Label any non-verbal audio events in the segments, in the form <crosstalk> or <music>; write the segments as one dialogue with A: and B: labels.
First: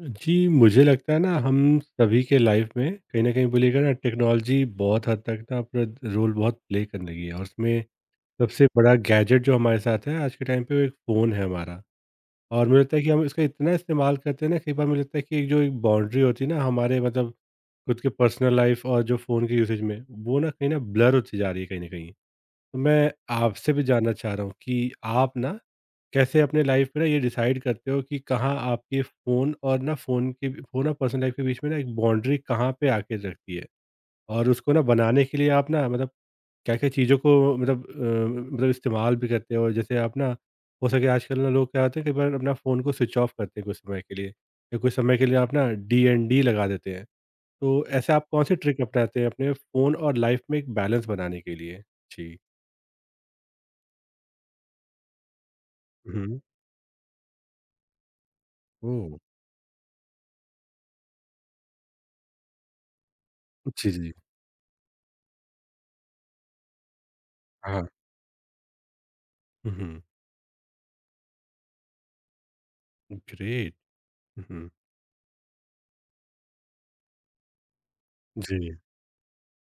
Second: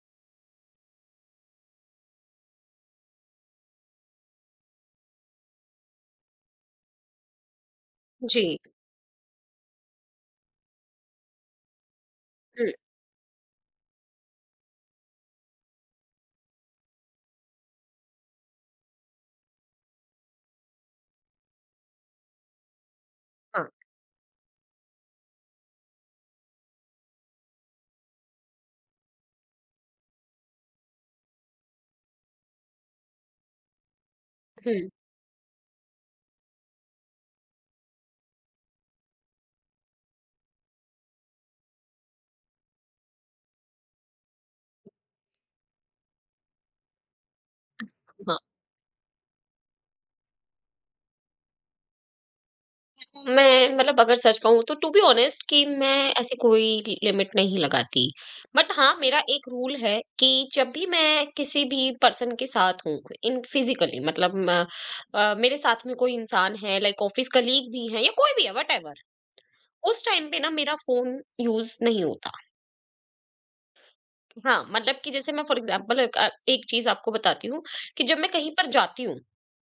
A: जी, मुझे लगता है ना हम सभी के लाइफ में कहीं न कहीं बोलिएगा ना टेक्नोलॉजी बहुत हद तक ना अपना रोल बहुत प्ले करने लगी है और उसमें
B: जी,
A: सबसे बड़ा गैजेट जो हमारे साथ है आज के टाइम पे वो एक फ़ोन है हमारा। और
B: हुँ,
A: मुझे लगता है कि हम इसका इतना इस्तेमाल करते हैं ना कई बार मुझे लगता है कि एक जो एक बाउंड्री होती है ना हमारे मतलब खुद के पर्सनल लाइफ और जो फ़ोन के यूसेज में वो ना कहीं न ब्लर होती जा रही है कहीं न कहीं। तो मैं
B: हाँ,
A: आपसे भी जानना चाह रहा हूँ कि आप ना कैसे अपने लाइफ में ना ये डिसाइड करते हो कि कहाँ आपके फ़ोन और ना फ़ोन के फ़ोन और पर्सनल लाइफ के बीच में ना एक बाउंड्री कहाँ पे आके रखती है? और उसको ना
B: हुँ,
A: बनाने के लिए आप ना मतलब क्या-क्या चीज़ों को मतलब इस्तेमाल भी करते हो? जैसे आप ना हो सके आजकल ना लोग क्या होते हैं कई बार अपना फ़ोन को स्विच ऑफ करते हैं कुछ समय के लिए या कुछ समय के लिए आप ना डीएनडी लगा देते हैं। तो ऐसे आप
B: हाँ।
A: कौन-सी ट्रिक अपनाते हैं अपने फ़ोन और लाइफ में एक बैलेंस बनाने के लिए? जी।
B: मैं मतलब अगर सच कहूँ तो टू बी ऑनेस्ट कि मैं ऐसी
A: हुँ।
B: कोई लि लिमिट नहीं लगाती। बट हाँ,
A: ओह!
B: मेरा एक रूल है कि जब भी मैं किसी भी पर्सन के साथ हूँ इन
A: जी,
B: फिज़िकली
A: जी।
B: मतलब मेरे साथ में कोई इंसान है, लाइक ऑफ़िस कलीग
A: हाँ।
B: भी है या कोई भी है व्हाटएवर,
A: हुँ, हुँ।
B: उस टाइम पे ना मेरा फ़ोन यूज़ नहीं होता।
A: ग्रेट। हुँ,
B: हाँ,
A: हुँ।
B: मतलब कि जैसे मैं फॉर एग्ज़ाम्पल एक चीज़ आपको बताती हूँ कि जब मैं कहीं पर
A: जी,
B: जाती हूँ,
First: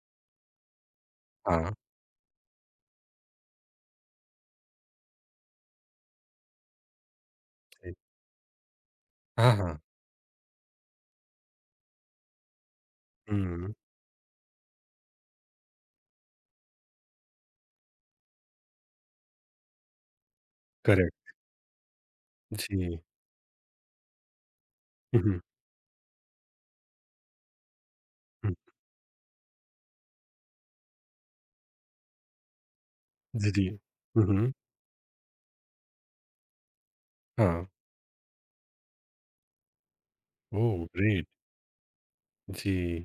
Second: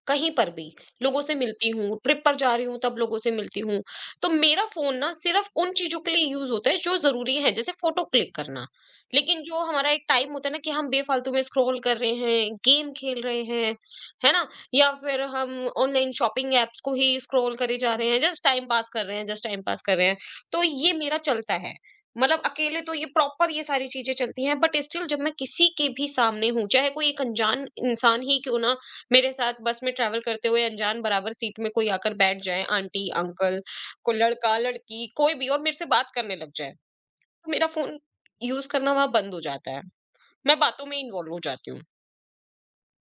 B: कहीं पर भी, लोगों से मिलती
A: हाँ,
B: हूँ, ट्रिप पर जा रही हूँ तब लोगों से मिलती हूँ। तो मेरा फ़ोन ना सिर्फ़ उन चीज़ों के लिए यूज़ होता है जो ज़रूरी है, जैसे
A: जी।
B: फ़ोटो क्लिक करना। लेकिन
A: हाँ,
B: जो
A: हाँ।
B: हमारा एक टाइम होता है ना कि हम बेफ़ालतू में स्क्रॉल कर रहे हैं, गेम खेल रहे
A: हुँ।
B: हैं, है ना? या फिर हम ऑनलाइन शॉपिंग ऐप्स को ही स्क्रॉल करे जा रहे हैं, जस्ट टाइम पास कर रहे हैं, जस्ट टाइम पास कर रहे हैं। तो ये मेरा
A: करेक्ट,
B: चलता है। मतलब अकेले तो
A: जी।
B: ये प्रॉपर ये सारी चीज़ें चलती हैं, बट स्टिल जब
A: हुँ,
B: मैं
A: हुँ,
B: किसी के भी सामने हूँ, चाहे कोई एक अनजान इंसान ही
A: हुँ।
B: क्यों ना, मेरे साथ बस में ट्रैवल करते हुए अनजान बराबर सीट में कोई आकर बैठ जाए, आंटी,
A: जी,
B: अंकल,
A: जी।
B: कोई
A: हुँ, हुँ।
B: लड़का-लड़की, कोई भी, और मेरे से बात करने लग जाए, तो
A: हाँ।
B: मेरा फ़ोन यूज़ करना वहाँ बंद हो जाता है। मैं
A: ओह!
B: बातों में
A: ग्रेट।
B: इन्वॉल्व हो जाती हूँ।
A: जी।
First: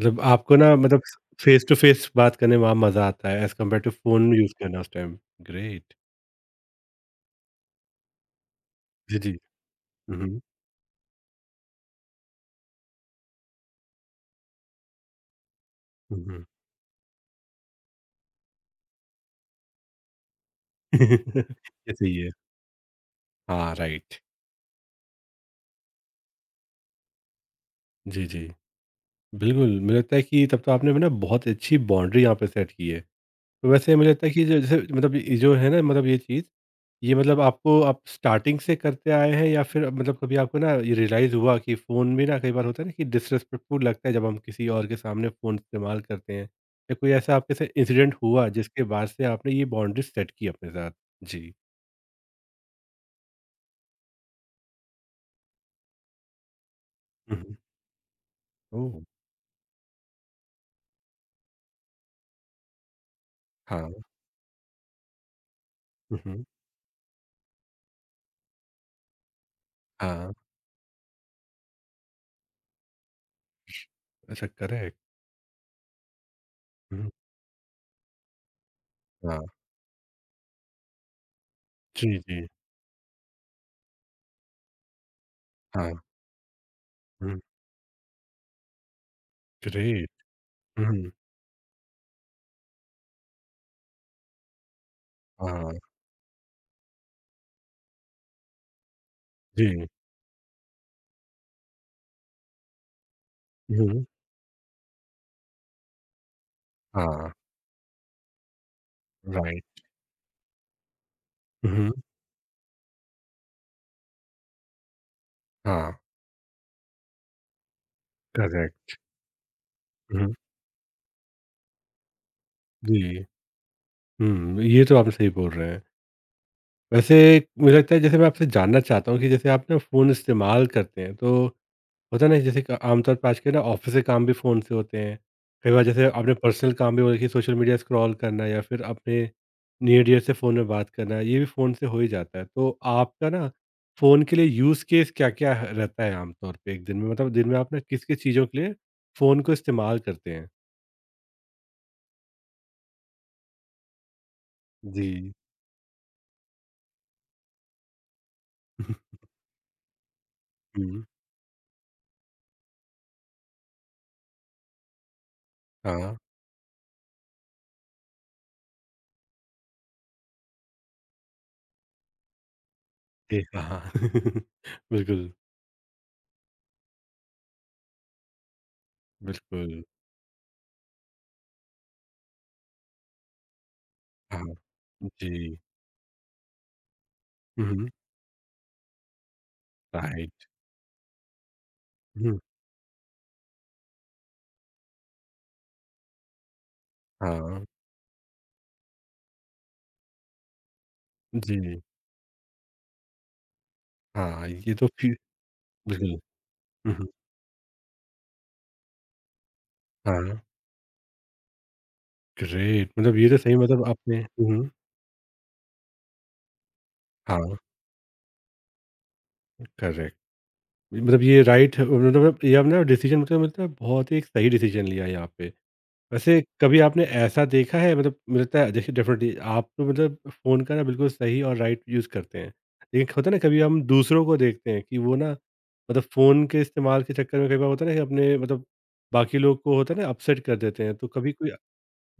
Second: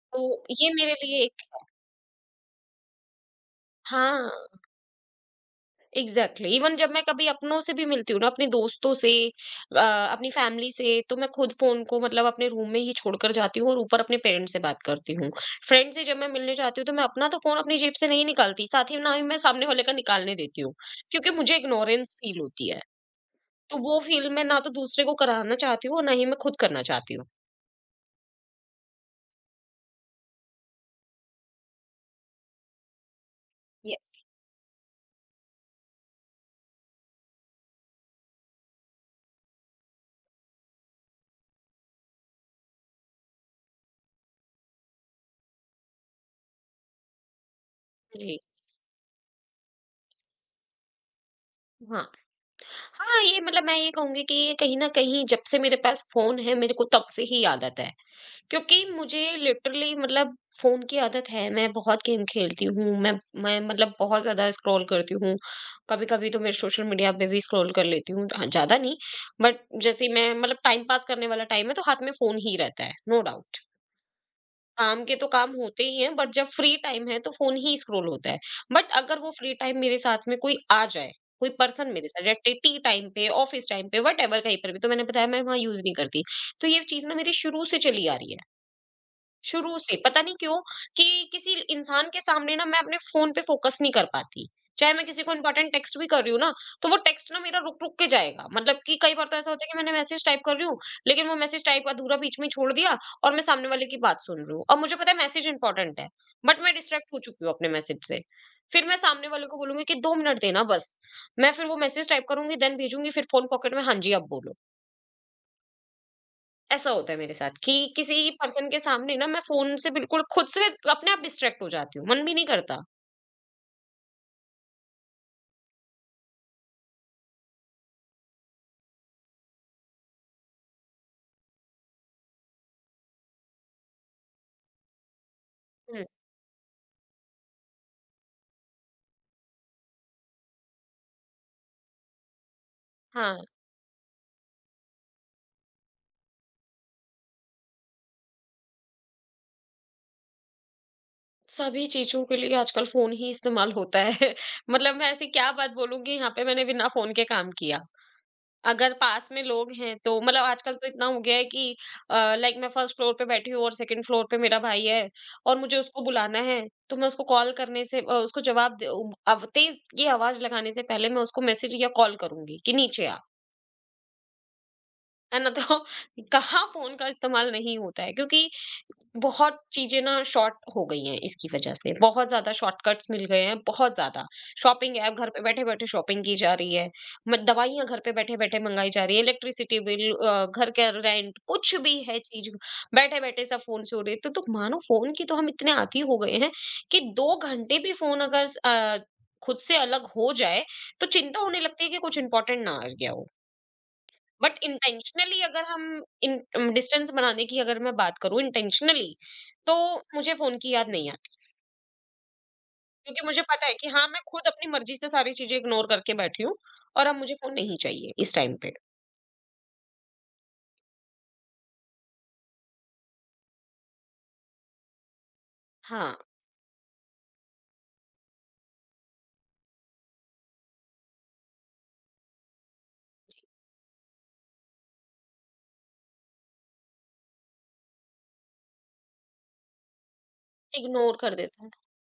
A: मतलब
B: तो
A: आपको
B: ये
A: ना
B: मेरे
A: मतलब
B: लिए एक,
A: फेस टू फेस बात करने में वहाँ मज़ा आता है एज़ कम्पेयर टू फ़ोन
B: हाँ।
A: यूज़ करना उस time. Great.
B: Exactly exactly। Even जब मैं कभी अपनों से भी मिलती हूँ ना, अपने दोस्तों से,
A: जी, जी। हुँ,
B: अपनी
A: हुँ।
B: फैमिली से, तो मैं खुद फोन को मतलब अपने रूम में ही छोड़कर जाती हूँ और ऊपर अपने पेरेंट्स से बात करती हूँ। फ्रेंड से जब
A: हुँ,
B: मैं
A: हुँ।
B: मिलने जाती हूँ तो मैं अपना तो फोन अपनी जेब से नहीं निकालती, साथ ही ना ही मैं सामने वाले का निकालने देती हूँ, क्योंकि मुझे
A: <laughs> ये सही
B: इग्नोरेंस
A: है।
B: फील होती है।
A: हाँ,
B: तो वो
A: राइट।
B: फील मैं ना तो दूसरे को कराना चाहती हूँ और ना ही मैं खुद करना चाहती हूँ।
A: जी, जी। बिल्कुल, मुझे लगता है कि तब तो आपने ना बहुत अच्छी बाउंड्री यहाँ पे सेट की है। वैसे मुझे
B: यस।
A: लगता है कि जैसे मतलब ये जो है ना मतलब ये चीज़, ये मतलब आपको आप स्टार्टिंग से करते आए हैं या फिर मतलब कभी आपको ना ये रियलाइज़ हुआ कि फ़ोन भी ना कई बार होता है ना कि डिसरिस्पेक्टफुल लगता है जब हम किसी और के सामने फ़ोन इस्तेमाल करते हैं? या कोई ऐसा आपके साथ इंसिडेंट
B: जी।
A: हुआ जिसके बाद से आपने ये बाउंड्री सेट की अपने साथ? जी।
B: हाँ। हाँ, ये मतलब मैं ये कहूंगी कि ये कहीं ना कहीं जब से मेरे पास फोन है मेरे को तब से
A: हुँ,
B: ही
A: हुँ।
B: आदत है, क्योंकि
A: ओह!
B: मुझे लिटरली मतलब फ़ोन की आदत है। मैं बहुत गेम खेलती हूँ, मैं
A: हाँ।
B: मतलब बहुत ज़्यादा स्क्रॉल करती हूँ।
A: हुँ,
B: कभी-कभी तो
A: हुँ।
B: मैं सोशल मीडिया पे भी स्क्रॉल कर लेती हूँ, हाँ, ज़्यादा नहीं। बट जैसे ही
A: हाँ।
B: मैं मतलब टाइम पास करने वाला टाइम है तो हाथ में फ़ोन ही रहता है, नो डाउट।
A: अच्छा करेक्ट।
B: काम के तो काम होते ही हैं, बट जब फ्री टाइम
A: हुँ,
B: है तो फ़ोन ही स्क्रॉल होता है। बट अगर वो
A: हाँ।
B: फ्री टाइम मेरे साथ में कोई आ जाए, कोई पर्सन मेरे
A: जी,
B: साथ, या
A: जी।
B: टी टी टाइम पे, ऑफ़िस टाइम पे, व्हाटएवर कहीं पर भी, तो मैंने बताया मैं वहाँ यूज़ नहीं
A: हाँ।
B: करती। तो ये चीज़ ना मेरी
A: हुँ।
B: शुरू से चली आ रही है। शुरू से
A: ग्रेट।
B: पता नहीं क्यों कि
A: हुँ,
B: किसी इंसान के सामने ना मैं अपने फ़ोन पे फ़ोकस नहीं कर पाती। चाहे मैं किसी को
A: हाँ।
B: इम्पोर्टेंट टेक्स्ट भी कर रही हूँ ना, तो वो टेक्स्ट ना मेरा रुक-रुक के जाएगा। मतलब कि कई बार तो ऐसा होता है कि
A: जी।
B: मैंने मैसेज टाइप कर रही हूँ, लेकिन वो मैसेज टाइप अधूरा बीच में ही छोड़ दिया और मैं सामने वाले की
A: हुँ,
B: बात सुन रही हूँ। अब मुझे पता है मैसेज इम्पोर्टेंट है, बट मैं डिस्ट्रैक्ट हो
A: हाँ।
B: चुकी हूँ अपने मैसेज से। फिर मैं सामने वाले को
A: राइट।
B: बोलूँगी कि 2 मिनट देना बस। मैं फिर वो
A: हुँ,
B: मैसेज टाइप करूँगी, देन भेजूँगी, फिर फ़ोन पॉकेट में, "हाँ जी, अब बोलो।"
A: हाँ।
B: ऐसा होता है मेरे साथ कि किसी पर्सन के
A: करेक्ट।
B: सामने ना मैं फ़ोन से बिल्कुल
A: हुँ,
B: खुद से अपने आप डिस्ट्रैक्ट हो जाती हूँ, मन भी नहीं करता।
A: जी। हुँ, ये तो आप सही बोल रहे हैं। वैसे मुझे लगता है जैसे मैं आपसे जानना चाहता हूँ कि जैसे आप ना फ़ोन इस्तेमाल करते हैं तो होता है ना जैसे कि आमतौर पर आज के ना ऑफ़िस के काम भी फ़ोन से होते हैं। कई बार
B: हुँ।
A: जैसे आपने पर्सनल काम भी बोला कि सोशल मीडिया स्क्रॉल करना या फ़िर अपने नियर डियर से फ़ोन में बात करना ये भी फ़ोन से हो ही जाता है। तो आपका
B: हाँ,
A: ना फ़ोन के लिए यूज़ केस क्या-क्या ह रहता है आमतौर पे एक दिन में? मतलब दिन में आप ना किस-किस चीज़ों के लिए फ़ोन को इस्तेमाल करते हैं?
B: सभी चीज़ों के लिए आजकल फ़ोन ही इस्तेमाल होता है। <laughs> मतलब
A: जी।
B: मैं ऐसी क्या बात बोलूँ कि यहाँ पे मैंने बिना फ़ोन के काम किया। अगर
A: <laughs>
B: पास में लोग हैं तो मतलब आजकल तो
A: हुँ,
B: इतना हो गया है कि लाइक मैं फर्स्ट फ्लोर पे बैठी हूँ और सेकंड फ्लोर पे मेरा भाई है और मुझे उसको
A: हाँ।
B: बुलाना है, तो मैं उसको कॉल करने से उसको जवाब दे तेज़ ये आवाज़ लगाने से पहले मैं उसको मैसेज या कॉल करूँगी कि नीचे आ।
A: जी, हाँ, हाँ। <laughs> बिल्कुल,
B: है ना, तो <laughs> कहाँ फ़ोन का इस्तेमाल नहीं होता है, क्योंकि बहुत
A: बिल्कुल।
B: चीज़ें ना शॉर्ट हो गई हैं इसकी वजह से। बहुत ज़्यादा शॉर्टकट्स मिल गए हैं, बहुत ज़्यादा।
A: हाँ,
B: शॉपिंग ऐप घर पे
A: जी।
B: बैठे-बैठे शॉपिंग की जा रही है। म
A: हुँ,
B: दवाइयाँ
A: हुँ,
B: घर पे बैठे-बैठे मँगाई जा रही है, इलेक्ट्रिसिटी बिल,
A: राइट।
B: घर का रेंट, कुछ भी है
A: हुँ,
B: चीज़ बैठे-बैठे सब फ़ोन से हो रही है। तो मानो फ़ोन की तो हम इतने आदी हो गए हैं कि 2
A: हाँ,
B: घंटे भी फ़ोन अगर खुद से अलग हो जाए तो चिंता होने
A: जी,
B: लगती है कि कुछ इम्पोर्टेंट ना आ गया हो।
A: हाँ,
B: बट
A: ये तो फिर
B: इंटेंशनली, अगर
A: बिल्कुल।
B: हम
A: हुँ, हुँ,
B: डिस्टेंस बनाने की अगर मैं बात करूं, इंटेंशनली, तो मुझे
A: हाँ,
B: फोन की याद नहीं आती,
A: ग्रेट मतलब
B: क्योंकि
A: ये तो
B: मुझे
A: सही
B: पता है
A: मतलब
B: कि हाँ,
A: आपने
B: मैं खुद
A: हुँ, हुँ,
B: अपनी मर्जी से सारी चीजें इग्नोर करके बैठी हूँ और अब मुझे फोन
A: हाँ,
B: नहीं चाहिए इस टाइम पे।
A: करेक्ट मतलब ये राइट ये आपने डिसीज़न मतलब बहुत ही एक सही डिसीज़न लिया है यहाँ पे।
B: हाँ।
A: वैसे कभी आपने ऐसा देखा है मतलब मुझे लगता है देखिए डेफिनेटली आप तो मतलब फ़ोन का ना बिल्कुल सही और राइट यूज़ करते हैं। लेकिन होता है ना कभी हम दूसरों को देखते हैं कि वो ना मतलब फ़ोन के इस्तेमाल के चक्कर में कई बार होता है ना कि अपने मतलब बाकी लोग को होता है ना अपसेट कर देते हैं। तो
B: इग्नोर
A: कभी
B: कर
A: कोई
B: देता है।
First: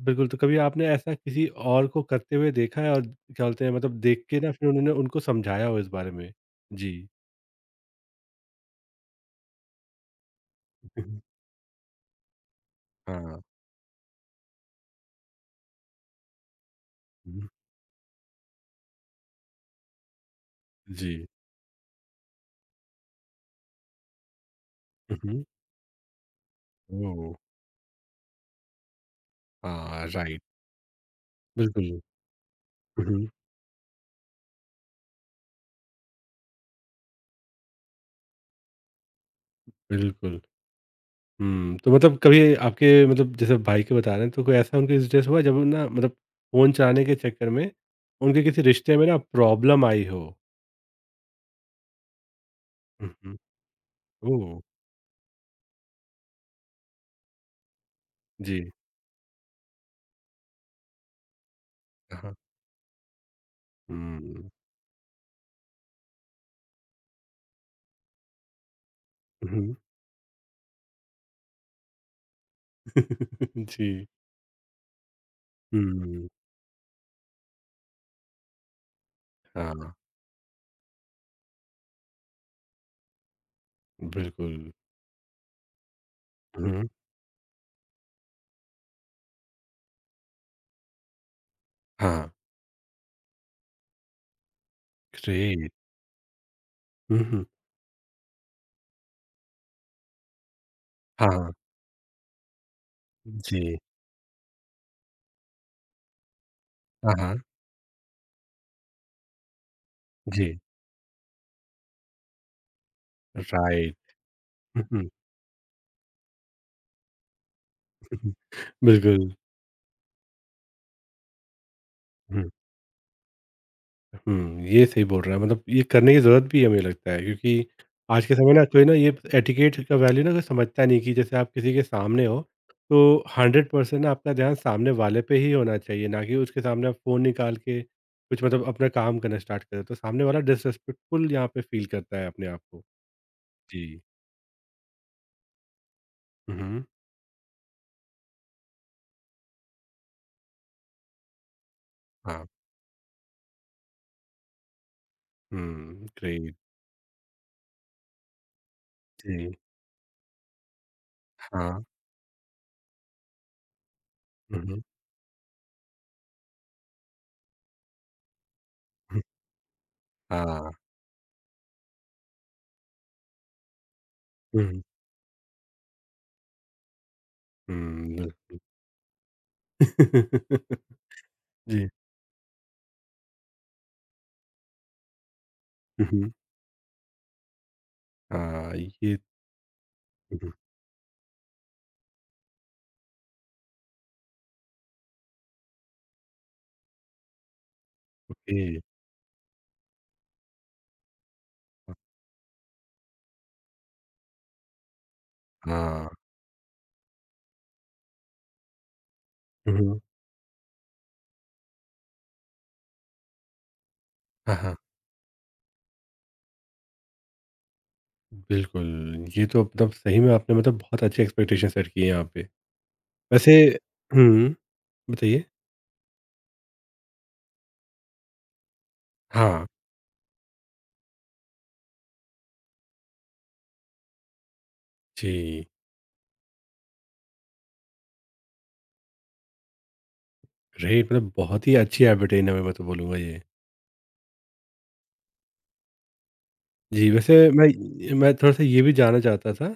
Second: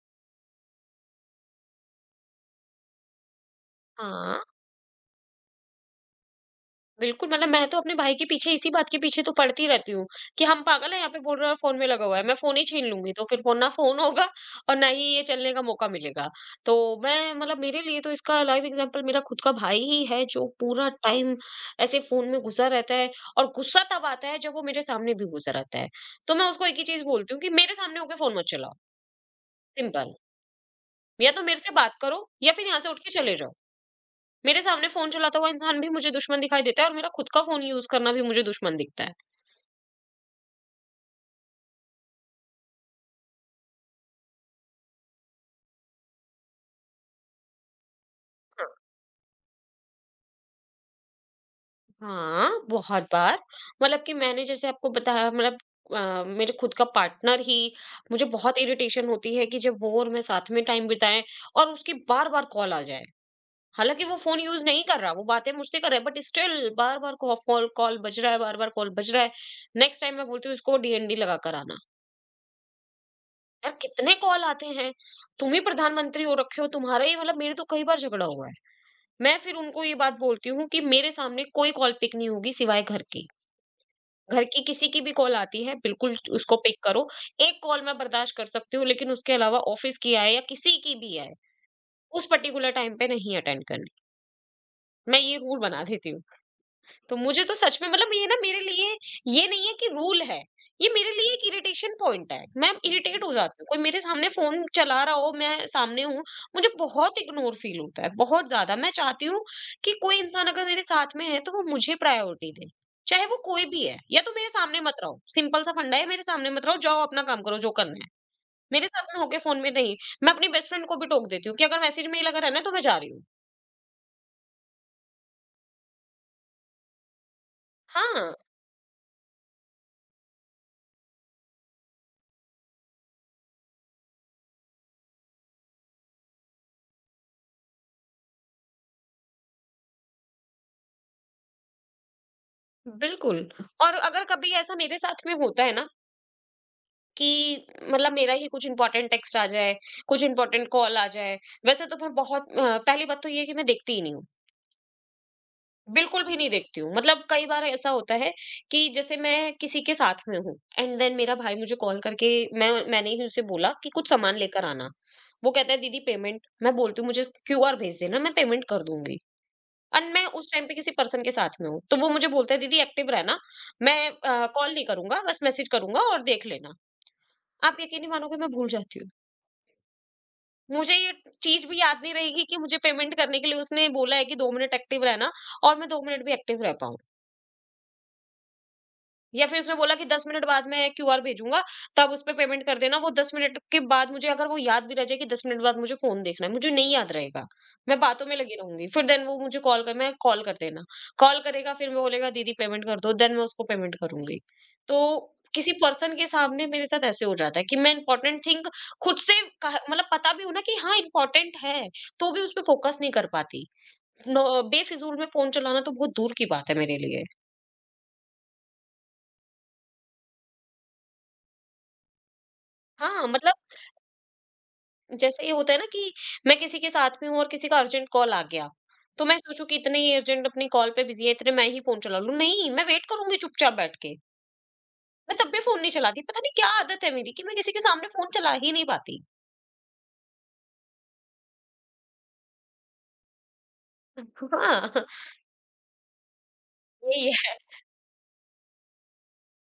A: बिल्कुल, तो कभी आपने ऐसा किसी और को करते हुए देखा है और क्या बोलते हैं मतलब देख
B: हाँ,
A: के ना फिर उन्होंने उनको समझाया हो इस बारे में? जी।
B: बिल्कुल, मतलब मैं तो अपने भाई के पीछे इसी बात के पीछे तो पड़ती रहती हूँ कि हम पागल हैं, यहाँ
A: हुँ,
B: पे बोल रहा है फ़ोन में लगा हुआ है, मैं फ़ोन ही छीन लूँगी तो
A: हाँ।
B: फिर फ़ोन ना फ़ोन होगा <laughs> और ना ही ये चलने का मौका मिलेगा। तो मैं
A: हुँ,
B: मतलब मेरे लिए तो इसका लाइव एग्ज़ाम्पल मेरा खुद का भाई ही है, जो पूरा
A: जी।
B: टाइम ऐसे फ़ोन में घुसा रहता है और गुस्सा तब आता है जब वो मेरे सामने
A: हुँ,
B: भी
A: हुँ।
B: गुस्सा रहता है। तो मैं उसको एक ही चीज़
A: ओह!
B: बोलती हूँ कि मेरे सामने होके फ़ोन मत चलाओ,
A: हाँ,
B: सिंपल।
A: राइट।
B: या तो मेरे से
A: बिल्कुल।
B: बात करो या फिर यहाँ से उठ
A: हुँ,
B: के
A: हुँ,
B: चले जाओ। मेरे सामने फ़ोन चलाता हुआ इंसान भी मुझे दुश्मन दिखाई देता है और मेरा खुद का फ़ोन यूज़ करना भी मुझे दुश्मन दिखता है।
A: बिल्कुल। हुँ, तो मतलब कभी आपके मतलब जैसे भाई के बता रहे हैं, तो कोई ऐसा उनके इंसिडेंस हुआ जब ना मतलब फ़ोन चलाने के चक्कर में उनके किसी
B: हाँ।
A: रिश्ते में ना प्रॉब्लम आई हो?
B: हाँ, बहुत
A: हुँ, हुँ।
B: बार, मतलब कि मैंने
A: ओह!
B: जैसे आपको बताया, मतलब मेरे खुद का पार्टनर ही, मुझे बहुत
A: जी।
B: इरिटेशन होती है कि जब वो और मैं साथ में टाइम बिताएँ और उसकी
A: हाँ।
B: बार-बार कॉल आ जाए। हालाँकि वो फ़ोन
A: हुँ।
B: यूज़ नहीं कर रहा, वो बातें मुझसे कर रहा है, बट स्टिल बार-बार कॉ फ़ोन कॉल बज रहा है, बार-बार कॉल बज रहा है।
A: हुँ।
B: नेक्स्ट टाइम मैं बोलती हूँ इसको डीएनडी लगा कर आना।
A: <laughs>
B: यार,
A: जी।
B: कितने कॉल आते हैं? तुम ही प्रधानमंत्री
A: हुँ।
B: हो रखे हो, तुम्हारा ही मतलब, मेरे तो कई बार झगड़ा हुआ है। मैं फिर उनको
A: हाँ,
B: ये बात बोलती हूँ कि मेरे सामने कोई कॉल पिक नहीं होगी सिवाय घर की। घर
A: बिल्कुल।
B: की किसी की भी कॉल आती है, बिल्कुल उसको पिक
A: हुँ।
B: करो। एक कॉल मैं बर्दाश्त कर सकती हूँ, लेकिन उसके अलावा ऑफिस की आए या किसी की भी आए, उस
A: हाँ,
B: पर्टिकुलर टाइम पे नहीं अटेंड करनी। मैं ये रूल
A: ग्रेट।
B: बना देती हूँ। तो
A: हुँ,
B: मुझे
A: हुँ।
B: तो सच में मतलब, ये ना मेरे लिए ये नहीं है कि रूल है। ये मेरे लिए एक
A: हाँ,
B: इरिटेशन पॉइंट है। मैं इरिटेट हो जाती हूँ।
A: जी।
B: कोई मेरे सामने फ़ोन चला रहा हो, मैं सामने हूँ, मुझे
A: हाँ,
B: बहुत
A: हाँ।
B: इग्नोर फ़ील होता है, बहुत ज़्यादा। मैं चाहती हूँ कि कोई इंसान
A: जी,
B: अगर मेरे साथ में है तो वो मुझे प्रायोरिटी दे। चाहे वो कोई भी
A: राइट।
B: है, या तो मेरे सामने
A: हुँ,
B: मत
A: हुँ, हुँ, हुँ।
B: रहो। सिंपल सा फंडा है, मेरे सामने मत रहो, जाओ अपना काम करो जो करना है।
A: <laughs>
B: मेरे साथ में
A: बिल्कुल।
B: होके फ़ोन में नहीं। मैं अपनी बेस्ट फ्रेंड को भी टोक देती हूँ कि अगर मैसेज में ही लगा
A: हुँ।
B: रहना है तो मैं जा रही हूँ।
A: हुँ, ये सही बोल रहा है मतलब ये करने की ज़रूरत भी है मुझे लगता है क्योंकि आज
B: हाँ,
A: के समय ना कोई ना ये एटिकेट का वैल्यू ना कोई समझता नहीं कि जैसे आप किसी के सामने हो, तो 100% ना आपका ध्यान सामने वाले पे ही होना चाहिए, ना कि उसके सामने आप फ़ोन निकाल के कुछ मतलब अपना काम करना स्टार्ट करें, तो सामने वाला डिसरिस्पेक्टफुल यहाँ पे फ़ील करता है अपने आप को।
B: बिल्कुल। और
A: जी।
B: अगर कभी ऐसा मेरे साथ में होता है ना
A: हुँ, हुँ।
B: कि मतलब मेरा ही कुछ इंपॉर्टेंट टेक्स्ट आ जाए, कुछ इंपॉर्टेंट कॉल आ जाए। वैसे तो मैं
A: हाँ।
B: बहुत पहली बात तो ये है कि मैं देखती ही नहीं हूँ,
A: हुँ,
B: बिल्कुल भी नहीं
A: ग्रेट।
B: देखती हूँ। मतलब कई बार ऐसा होता है कि जैसे
A: जी,
B: मैं किसी के साथ में हूँ एंड देन मेरा भाई मुझे
A: हाँ।
B: कॉल करके, मैंने ही उसे बोला कि कुछ सामान
A: हुँ,
B: लेकर
A: हुँ,
B: आना। वो कहता है दीदी पेमेंट, मैं बोलती हूँ मुझे क्यूआर भेज देना, मैं पेमेंट कर दूँगी।
A: हुँ।
B: एंड मैं उस टाइम
A: हाँ।
B: पे किसी पर्सन के साथ में हूँ। तो वो मुझे बोलता है दीदी एक्टिव रहना, मैं
A: हुँ,
B: कॉल
A: हुँ।
B: नहीं करूँगा, बस मैसेज करूँगा और देख लेना। आप यकीन नहीं
A: हुँ, बिल
B: मानोगे, मैं भूल जाती हूँ। मुझे
A: <laughs>
B: ये चीज़ भी
A: जी।
B: याद नहीं रहेगी कि मुझे पेमेंट करने के लिए उसने बोला है कि 2 मिनट एक्टिव रहना, और मैं 2
A: हुँ,
B: मिनट
A: हुँ।
B: भी एक्टिव रह पाऊँ।
A: हाँ, ये
B: या फिर उसने बोला कि 10 मिनट बाद मैं क्यूआर भेजूंगा, तब उसपे पेमेंट कर देना। वो 10 मिनट के बाद, मुझे अगर वो याद भी रह जाए कि 10 मिनट बाद मुझे फ़ोन देखना है, मुझे नहीं याद रहेगा। मैं बातों में लगी
A: ओके।
B: रहूँगी। फिर देन वो मुझे कॉल कर मैं कॉल कर देना। कॉल करेगा फिर वो बोलेगा दीदी पेमेंट कर दो, देन मैं उसको पेमेंट करूँगी। तो किसी
A: हाँ।
B: पर्सन के सामने मेरे साथ ऐसे हो जाता है कि मैं इम्पोर्टेंट थिंग खुद से कह
A: हुँ।
B: मतलब पता भी हो ना कि हाँ इम्पोर्टेंट है, तो भी उसपे फ़ोकस नहीं कर पाती। नो,
A: हाँ, हाँ।
B: बेफ़िज़ूल में फ़ोन चलाना तो बहुत दूर की बात है मेरे लिए।
A: बिल्कुल, ये तो मतलब सही में आपने मतलब बहुत अच्छी एक्सपेक्टेशन सेट की है यहाँ पे।
B: हाँ, मतलब
A: वैसे हुँ, बताइए?
B: जैसे ये होता है ना कि मैं किसी के साथ में हूँ और किसी का अर्जेंट कॉल आ गया, तो मैं
A: हाँ,
B: सोचूँ कि इतने ही अर्जेंट अपनी कॉल पे बिज़ी है, इतने मैं ही फ़ोन चला लूँ। नहीं, मैं वेट करूँगी चुपचाप बैठ के। मैं तब भी
A: जी।
B: फ़ोन नहीं चलाती, पता नहीं क्या आदत है मेरी कि मैं किसी के सामने फ़ोन चला ही नहीं पाती।
A: ग्रेट मतलब बहुत ही अच्छी हैबिट है मैं तो बोलूँगा ये।
B: <laughs> हाँ,
A: जी,
B: यही
A: वैसे
B: है।
A: मैं थोड़ा-सा ये भी जानना चाहता था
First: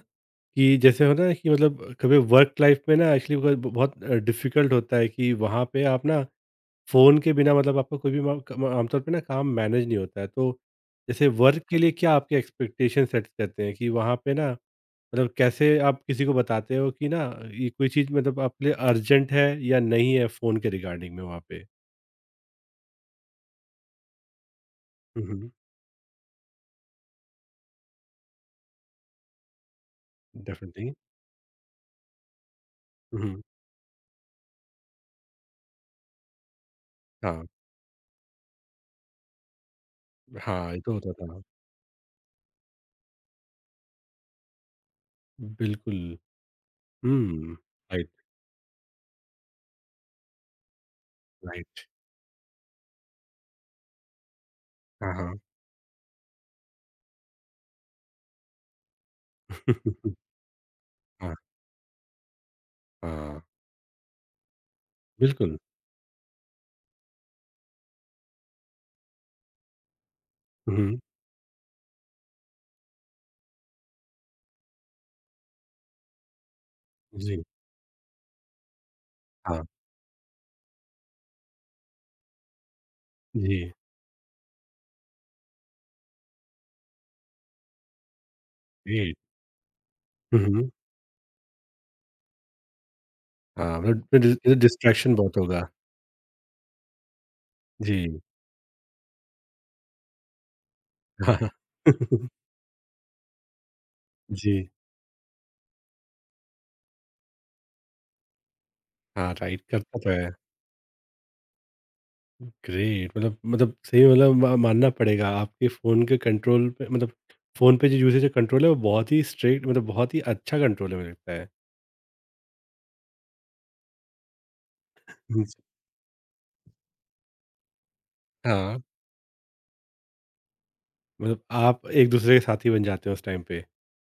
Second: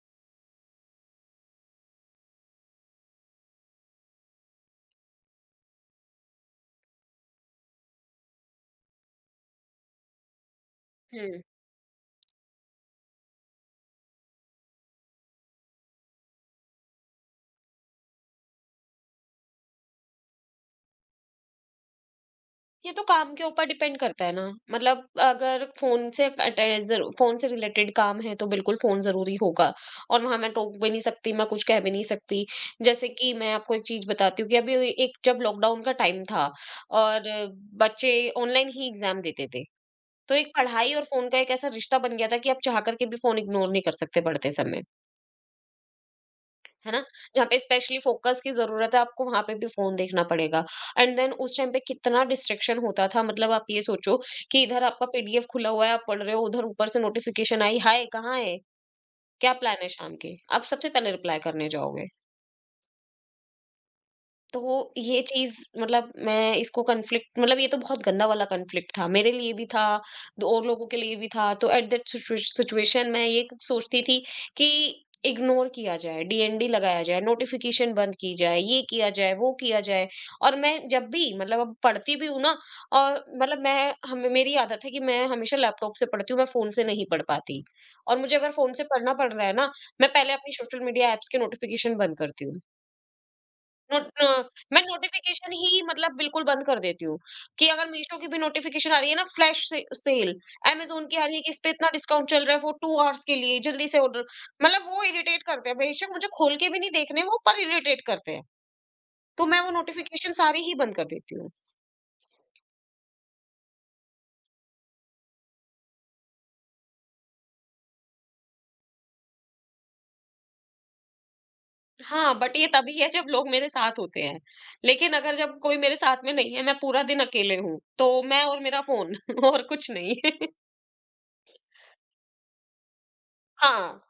A: कि जैसे होता है ना कि मतलब कभी वर्क लाइफ में ना एक्चुअली बहुत डिफ़िकल्ट होता है कि वहाँ पे आप ना फ़ोन के बिना मतलब आपका कोई भी मा कम आमतौर पे ना काम मैनेज नहीं होता है, तो जैसे
B: हुँ।
A: वर्क के लिए क्या आपके एक्सपेक्टेशन सेट करते हैं कि वहाँ पे ना मतलब कैसे आप किसी को बताते हो कि ना ये कोई चीज़ मतलब आपके लिए अर्जेंट है या नहीं है फ़ोन के रिगार्डिंग में वहाँ पे?
B: ये तो काम के ऊपर डिपेंड करता है ना, मतलब
A: हुँ, हुँ।
B: अगर फोन से फोन से रिलेटेड काम है तो बिल्कुल फोन जरूरी होगा। और वहां मैं टोक भी
A: डेफ़िनिटली।
B: नहीं सकती, मैं कुछ कह भी नहीं सकती। जैसे
A: हुँ,
B: कि
A: हुँ।
B: मैं आपको एक चीज बताती हूँ कि अभी एक जब लॉकडाउन का टाइम था और
A: हाँ,
B: बच्चे ऑनलाइन ही एग्जाम देते थे, तो एक
A: हाँ, ये तो
B: पढ़ाई और
A: होता
B: फोन का
A: था।
B: एक ऐसा रिश्ता बन गया था कि आप चाह करके भी फोन इग्नोर नहीं कर सकते पढ़ते समय।
A: बिल्कुल।
B: है ना? जहाँ
A: हुँ,
B: पे स्पेशली
A: राइट,
B: फ़ोकस की ज़रूरत है आपको, वहाँ पे भी फ़ोन देखना पड़ेगा। एंड देन उस टाइम पे
A: राइट।
B: कितना डिस्ट्रैक्शन होता था, मतलब आप ये सोचो कि इधर आपका
A: हाँ, हाँ।
B: पीडीएफ खुला हुआ है, आप पढ़ रहे हो, उधर ऊपर से नोटिफ़िकेशन आई, हाय! कहाँ है? क्या प्लान है शाम
A: <laughs>
B: के? आप सबसे पहले
A: हाँ,
B: रिप्लाई करने जाओगे।
A: हाँ,
B: तो ये
A: बिल्कुल।
B: चीज़ मतलब मैं इसको कॉन्फ्लिक्ट मतलब ये तो बहुत गंदा वाला कॉन्फ्लिक्ट था। मेरे लिए भी था, दो और
A: हुँ,
B: लोगों के
A: हुँ।
B: लिए भी था। तो एट दैट सिचुएशन मैं ये सोचती थी कि इग्नोर किया जाए, डीएनडी लगाया जाए,
A: जी,
B: नोटिफ़िकेशन बंद की जाए, ये किया जाए, वो
A: हाँ,
B: किया जाए। और मैं जब भी मतलब अब पढ़ती भी हूँ ना, और मतलब
A: जी,
B: मैं हमें मेरी आदत है कि मैं हमेशा लैपटॉप से पढ़ती हूँ, मैं फ़ोन से नहीं पढ़ पाती। और मुझे अगर फ़ोन से पढ़ना
A: ग्रेट।
B: पड़ रहा है ना, मैं पहले
A: हुँ,
B: अपनी
A: हुँ।
B: सोशल मीडिया ऐप्स के नोटिफ़िकेशन बंद करती हूँ।
A: हाँ, मतलब
B: नोट अ, मैं
A: डिस्ट्रैक्शन बहुत
B: नोटिफ़िकेशन
A: होगा।
B: ही मतलब बिल्कुल बंद कर देती हूँ, कि अगर मीशो
A: जी।
B: की भी नोटिफ़िकेशन आ रही है ना फ्लैश से सेल, अमेज़न की आ रही है
A: हाँ।
B: कि इस पे इतना डिस्काउंट
A: <laughs>
B: चल रहा है फॉर 2 आवर्स के लिए, जल्दी से ऑर्डर,
A: जी।
B: मतलब वो इरिटेट करते हैं, बेशक मुझे खोल के भी नहीं देखने वो पर इरिटेट करते हैं,
A: हाँ,
B: तो मैं
A: राइट
B: वो
A: करता तो
B: नोटिफ़िकेशन
A: है।
B: सारी ही बंद कर देती हूँ।
A: ग्रेट मतलब सही मतलब म मानना पड़ेगा आपके फ़ोन के कंट्रोल पे मतलब फ़ोन पे जो यूसेज का कंट्रोल है वो बहुत ही स्ट्रिक्ट मतलब बहुत ही अच्छा कंट्रोल है मुझे लगता है।
B: हाँ, बट ये तभी है जब लोग मेरे साथ होते हैं, लेकिन अगर
A: हुँ, जी।
B: जब कोई मेरे साथ में नहीं है, मैं पूरा दिन अकेले हूँ, तो मैं और
A: हाँ,
B: मेरा फ़ोन <laughs> और कुछ नहीं। <laughs>
A: मतलब आप एक दूसरे के साथी बन जाते हो उस टाइम पे।
B: हाँ।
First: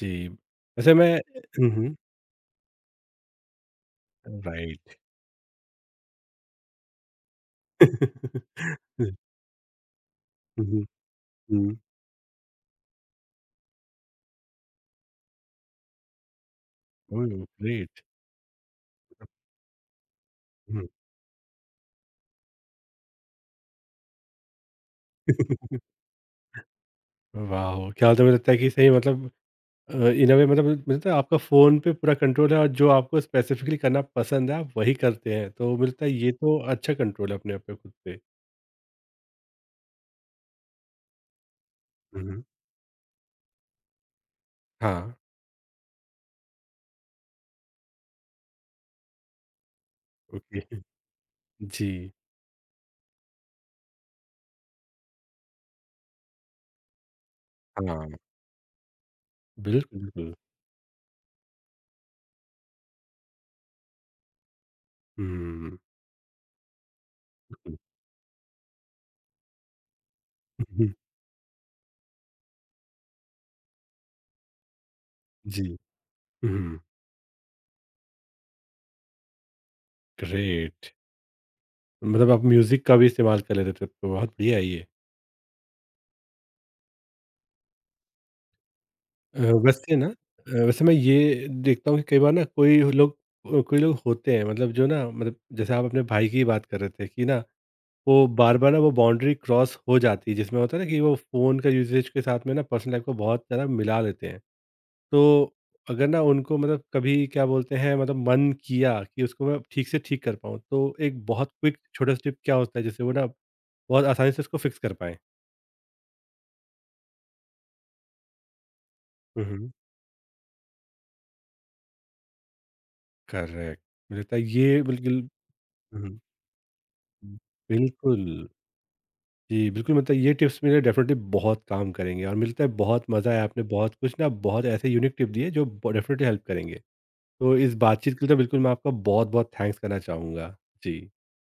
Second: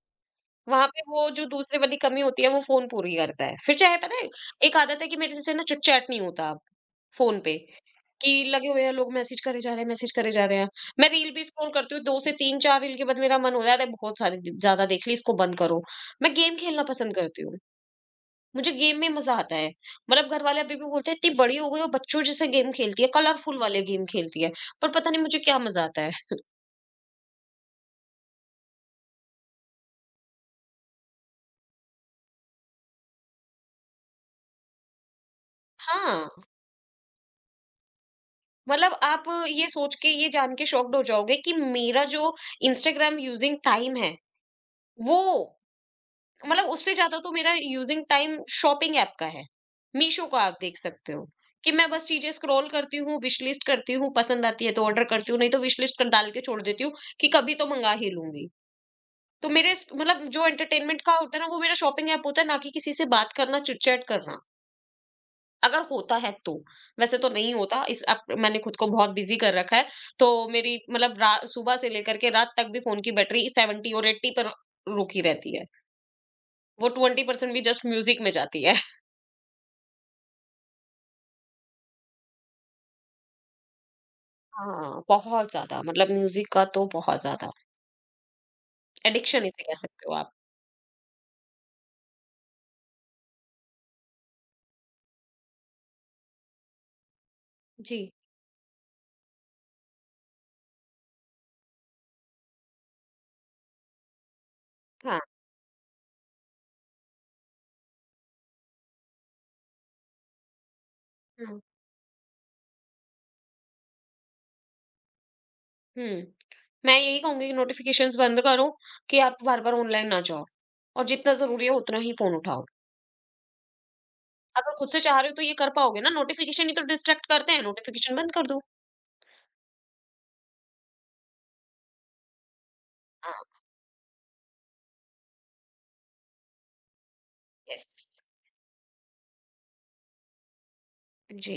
A: जी,
B: वहाँ
A: वैसे
B: पे
A: मैं
B: वो जो
A: हुँ,
B: दूसरे
A: हुँ।
B: वाली कमी होती है वो फ़ोन पूरी करता है। फिर चाहे पता है एक
A: राइट।
B: आदत है कि मेरे जैसे ना चिट-चैट नहीं होता अब फ़ोन पे, कि
A: <laughs>
B: लगे हुए हैं लोग मैसेज करे जा रहे हैं, मैसेज करे जा रहे
A: हुँ,
B: हैं।
A: हुँ,
B: मैं रील भी स्क्रॉल
A: हुँ।
B: करती हूँ, 2 से 3-4 रील के बाद मेरा मन हो रहा है अरे बहुत सारी ज ज़्यादा देख ली, इसको बंद करो। मैं गेम खेलना पसंद
A: ओह!
B: करती हूँ।
A: ग्रेट।
B: मुझे गेम में मज़ा आता है। मतलब घरवाले अभी भी
A: <laughs>
B: बोलते हैं इतनी बड़ी हो गई हो बच्चों जैसे गेम खेलती है, कलरफुल वाले गेम खेलती है। पर पता नहीं मुझे क्या
A: हुँ।
B: मज़ा आता है।
A: वाओ! क्या मतलब मुझे लगता है कि सही मतलब इन अ वे मतलब मिलता है आपका फ़ोन पे पूरा कंट्रोल है और जो आपको स्पेसिफिकली करना पसंद है, आप वही करते हैं। तो मिलता है
B: हाँ।
A: ये तो अच्छा कंट्रोल है अपने आप पे खुद पे।
B: मतलब आप ये सोच के ये जान के शॉक्ड हो जाओगे कि मेरा
A: हुँ,
B: जो
A: हुँ।
B: इंस्टाग्राम यूजिंग टाइम है
A: हाँ,
B: वो मतलब उससे ज्यादा तो मेरा यूजिंग टाइम शॉपिंग ऐप का है। मीशो का आप
A: ओके।
B: देख सकते हो कि मैं बस
A: जी।
B: चीजें स्क्रॉल करती हूँ, विश लिस्ट करती हूँ, पसंद आती है तो ऑर्डर करती हूँ, नहीं तो विश लिस्ट कर डाल के छोड़ देती हूँ कि कभी तो मंगा ही
A: हाँ।
B: लूंगी। तो
A: बिल्कुल,
B: मतलब
A: बिल्कुल।
B: जो एंटरटेनमेंट का होता है ना वो मेरा शॉपिंग ऐप होता है, ना कि किसी से बात करना, चिट चैट करना
A: हुँ।
B: अगर होता है तो, वैसे तो नहीं
A: बिल्कुल।
B: होता इस अब मैंने खुद को बहुत बिज़ी कर रखा है, तो
A: <laughs>
B: मेरी
A: हुँ,
B: मतलब रा सुबह से लेकर के रात तक भी फ़ोन की बैटरी 70 और 80 पर रुकी रहती
A: जी।
B: है।
A: हुँ।
B: वो 20% भी जस्ट म्यूज़िक में जाती है।
A: ग्रेट! मतलब आप म्यूज़िक का भी इस्तेमाल कर लेते थे, तो बहुत बढ़िया है ये।
B: हाँ, बहुत ज़्यादा मतलब म्यूज़िक का तो बहुत ज़्यादा,
A: अ,
B: एडिक्शन इसे कह
A: वैसे ना
B: सकते हो आप।
A: वैसे मैं ये देखता हूँ कि कई बार ना कोई लोग होते हैं मतलब जो ना मतलब जैसे आप अपने भाई की बात कर रहे थे कि ना
B: जी,
A: वो बार-बार ना वो बाउंड्री क्रॉस हो जाती है जिसमें होता है ना कि वो फ़ोन का यूसेज के साथ में ना पर्सनल लाइफ़ को बहुत ज़्यादा मिला लेते हैं।
B: हाँ,
A: तो अगर ना उनको मतलब कभी क्या बोलते हैं मतलब मन किया कि उसको मैं ठीक से ठीक कर पाऊँ, तो एक बहुत
B: हुँ,
A: क्विक छोटा सा टिप क्या होता है जिससे वो ना बहुत आसानी से उसको फ़िक्स कर पाएँ?
B: हुँ। मैं यही कहूँगी कि नोटिफ़िकेशंस बंद करो कि आप
A: हुँ, हुँ।
B: बार-बार ऑनलाइन ना जाओ और जितना ज़रूरी है उतना ही फ़ोन उठाओ।
A: करेक्ट। मुझे लगता है
B: अगर
A: ये
B: खुद से चाह
A: बिल्कुल
B: रहे हो तो ये कर पाओगे ना,
A: हुँ,
B: नोटिफ़िकेशन ही तो डिस्ट्रैक्ट
A: हुँ।
B: करते हैं, नोटिफ़िकेशन
A: बिल्कुल।
B: बंद कर दो।
A: जी, बिल्कुल मतलब ये टिप्स मेरे डेफ़िनिटली बहुत काम करेंगे और मुझे लगता है बहुत मज़ा
B: हाँ,
A: आया आपने बहुत कुछ ना बहुत ऐसे यूनिक टिप दिए जो ब डेफ़िनिटली हेल्प करेंगे। तो इस
B: यस।
A: बातचीत के लिए तो बिल्कुल मैं आपका बहुत-बहुत थैंक्स करना चाहूँगा। जी।
B: जी,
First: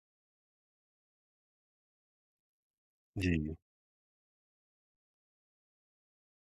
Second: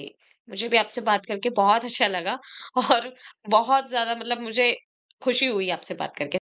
B: मुझे भी आपसे बात करके बहुत अच्छा लगा और
A: जी।
B: बहुत ज़्यादा मतलब मुझे खुशी हुई आपसे बात करके।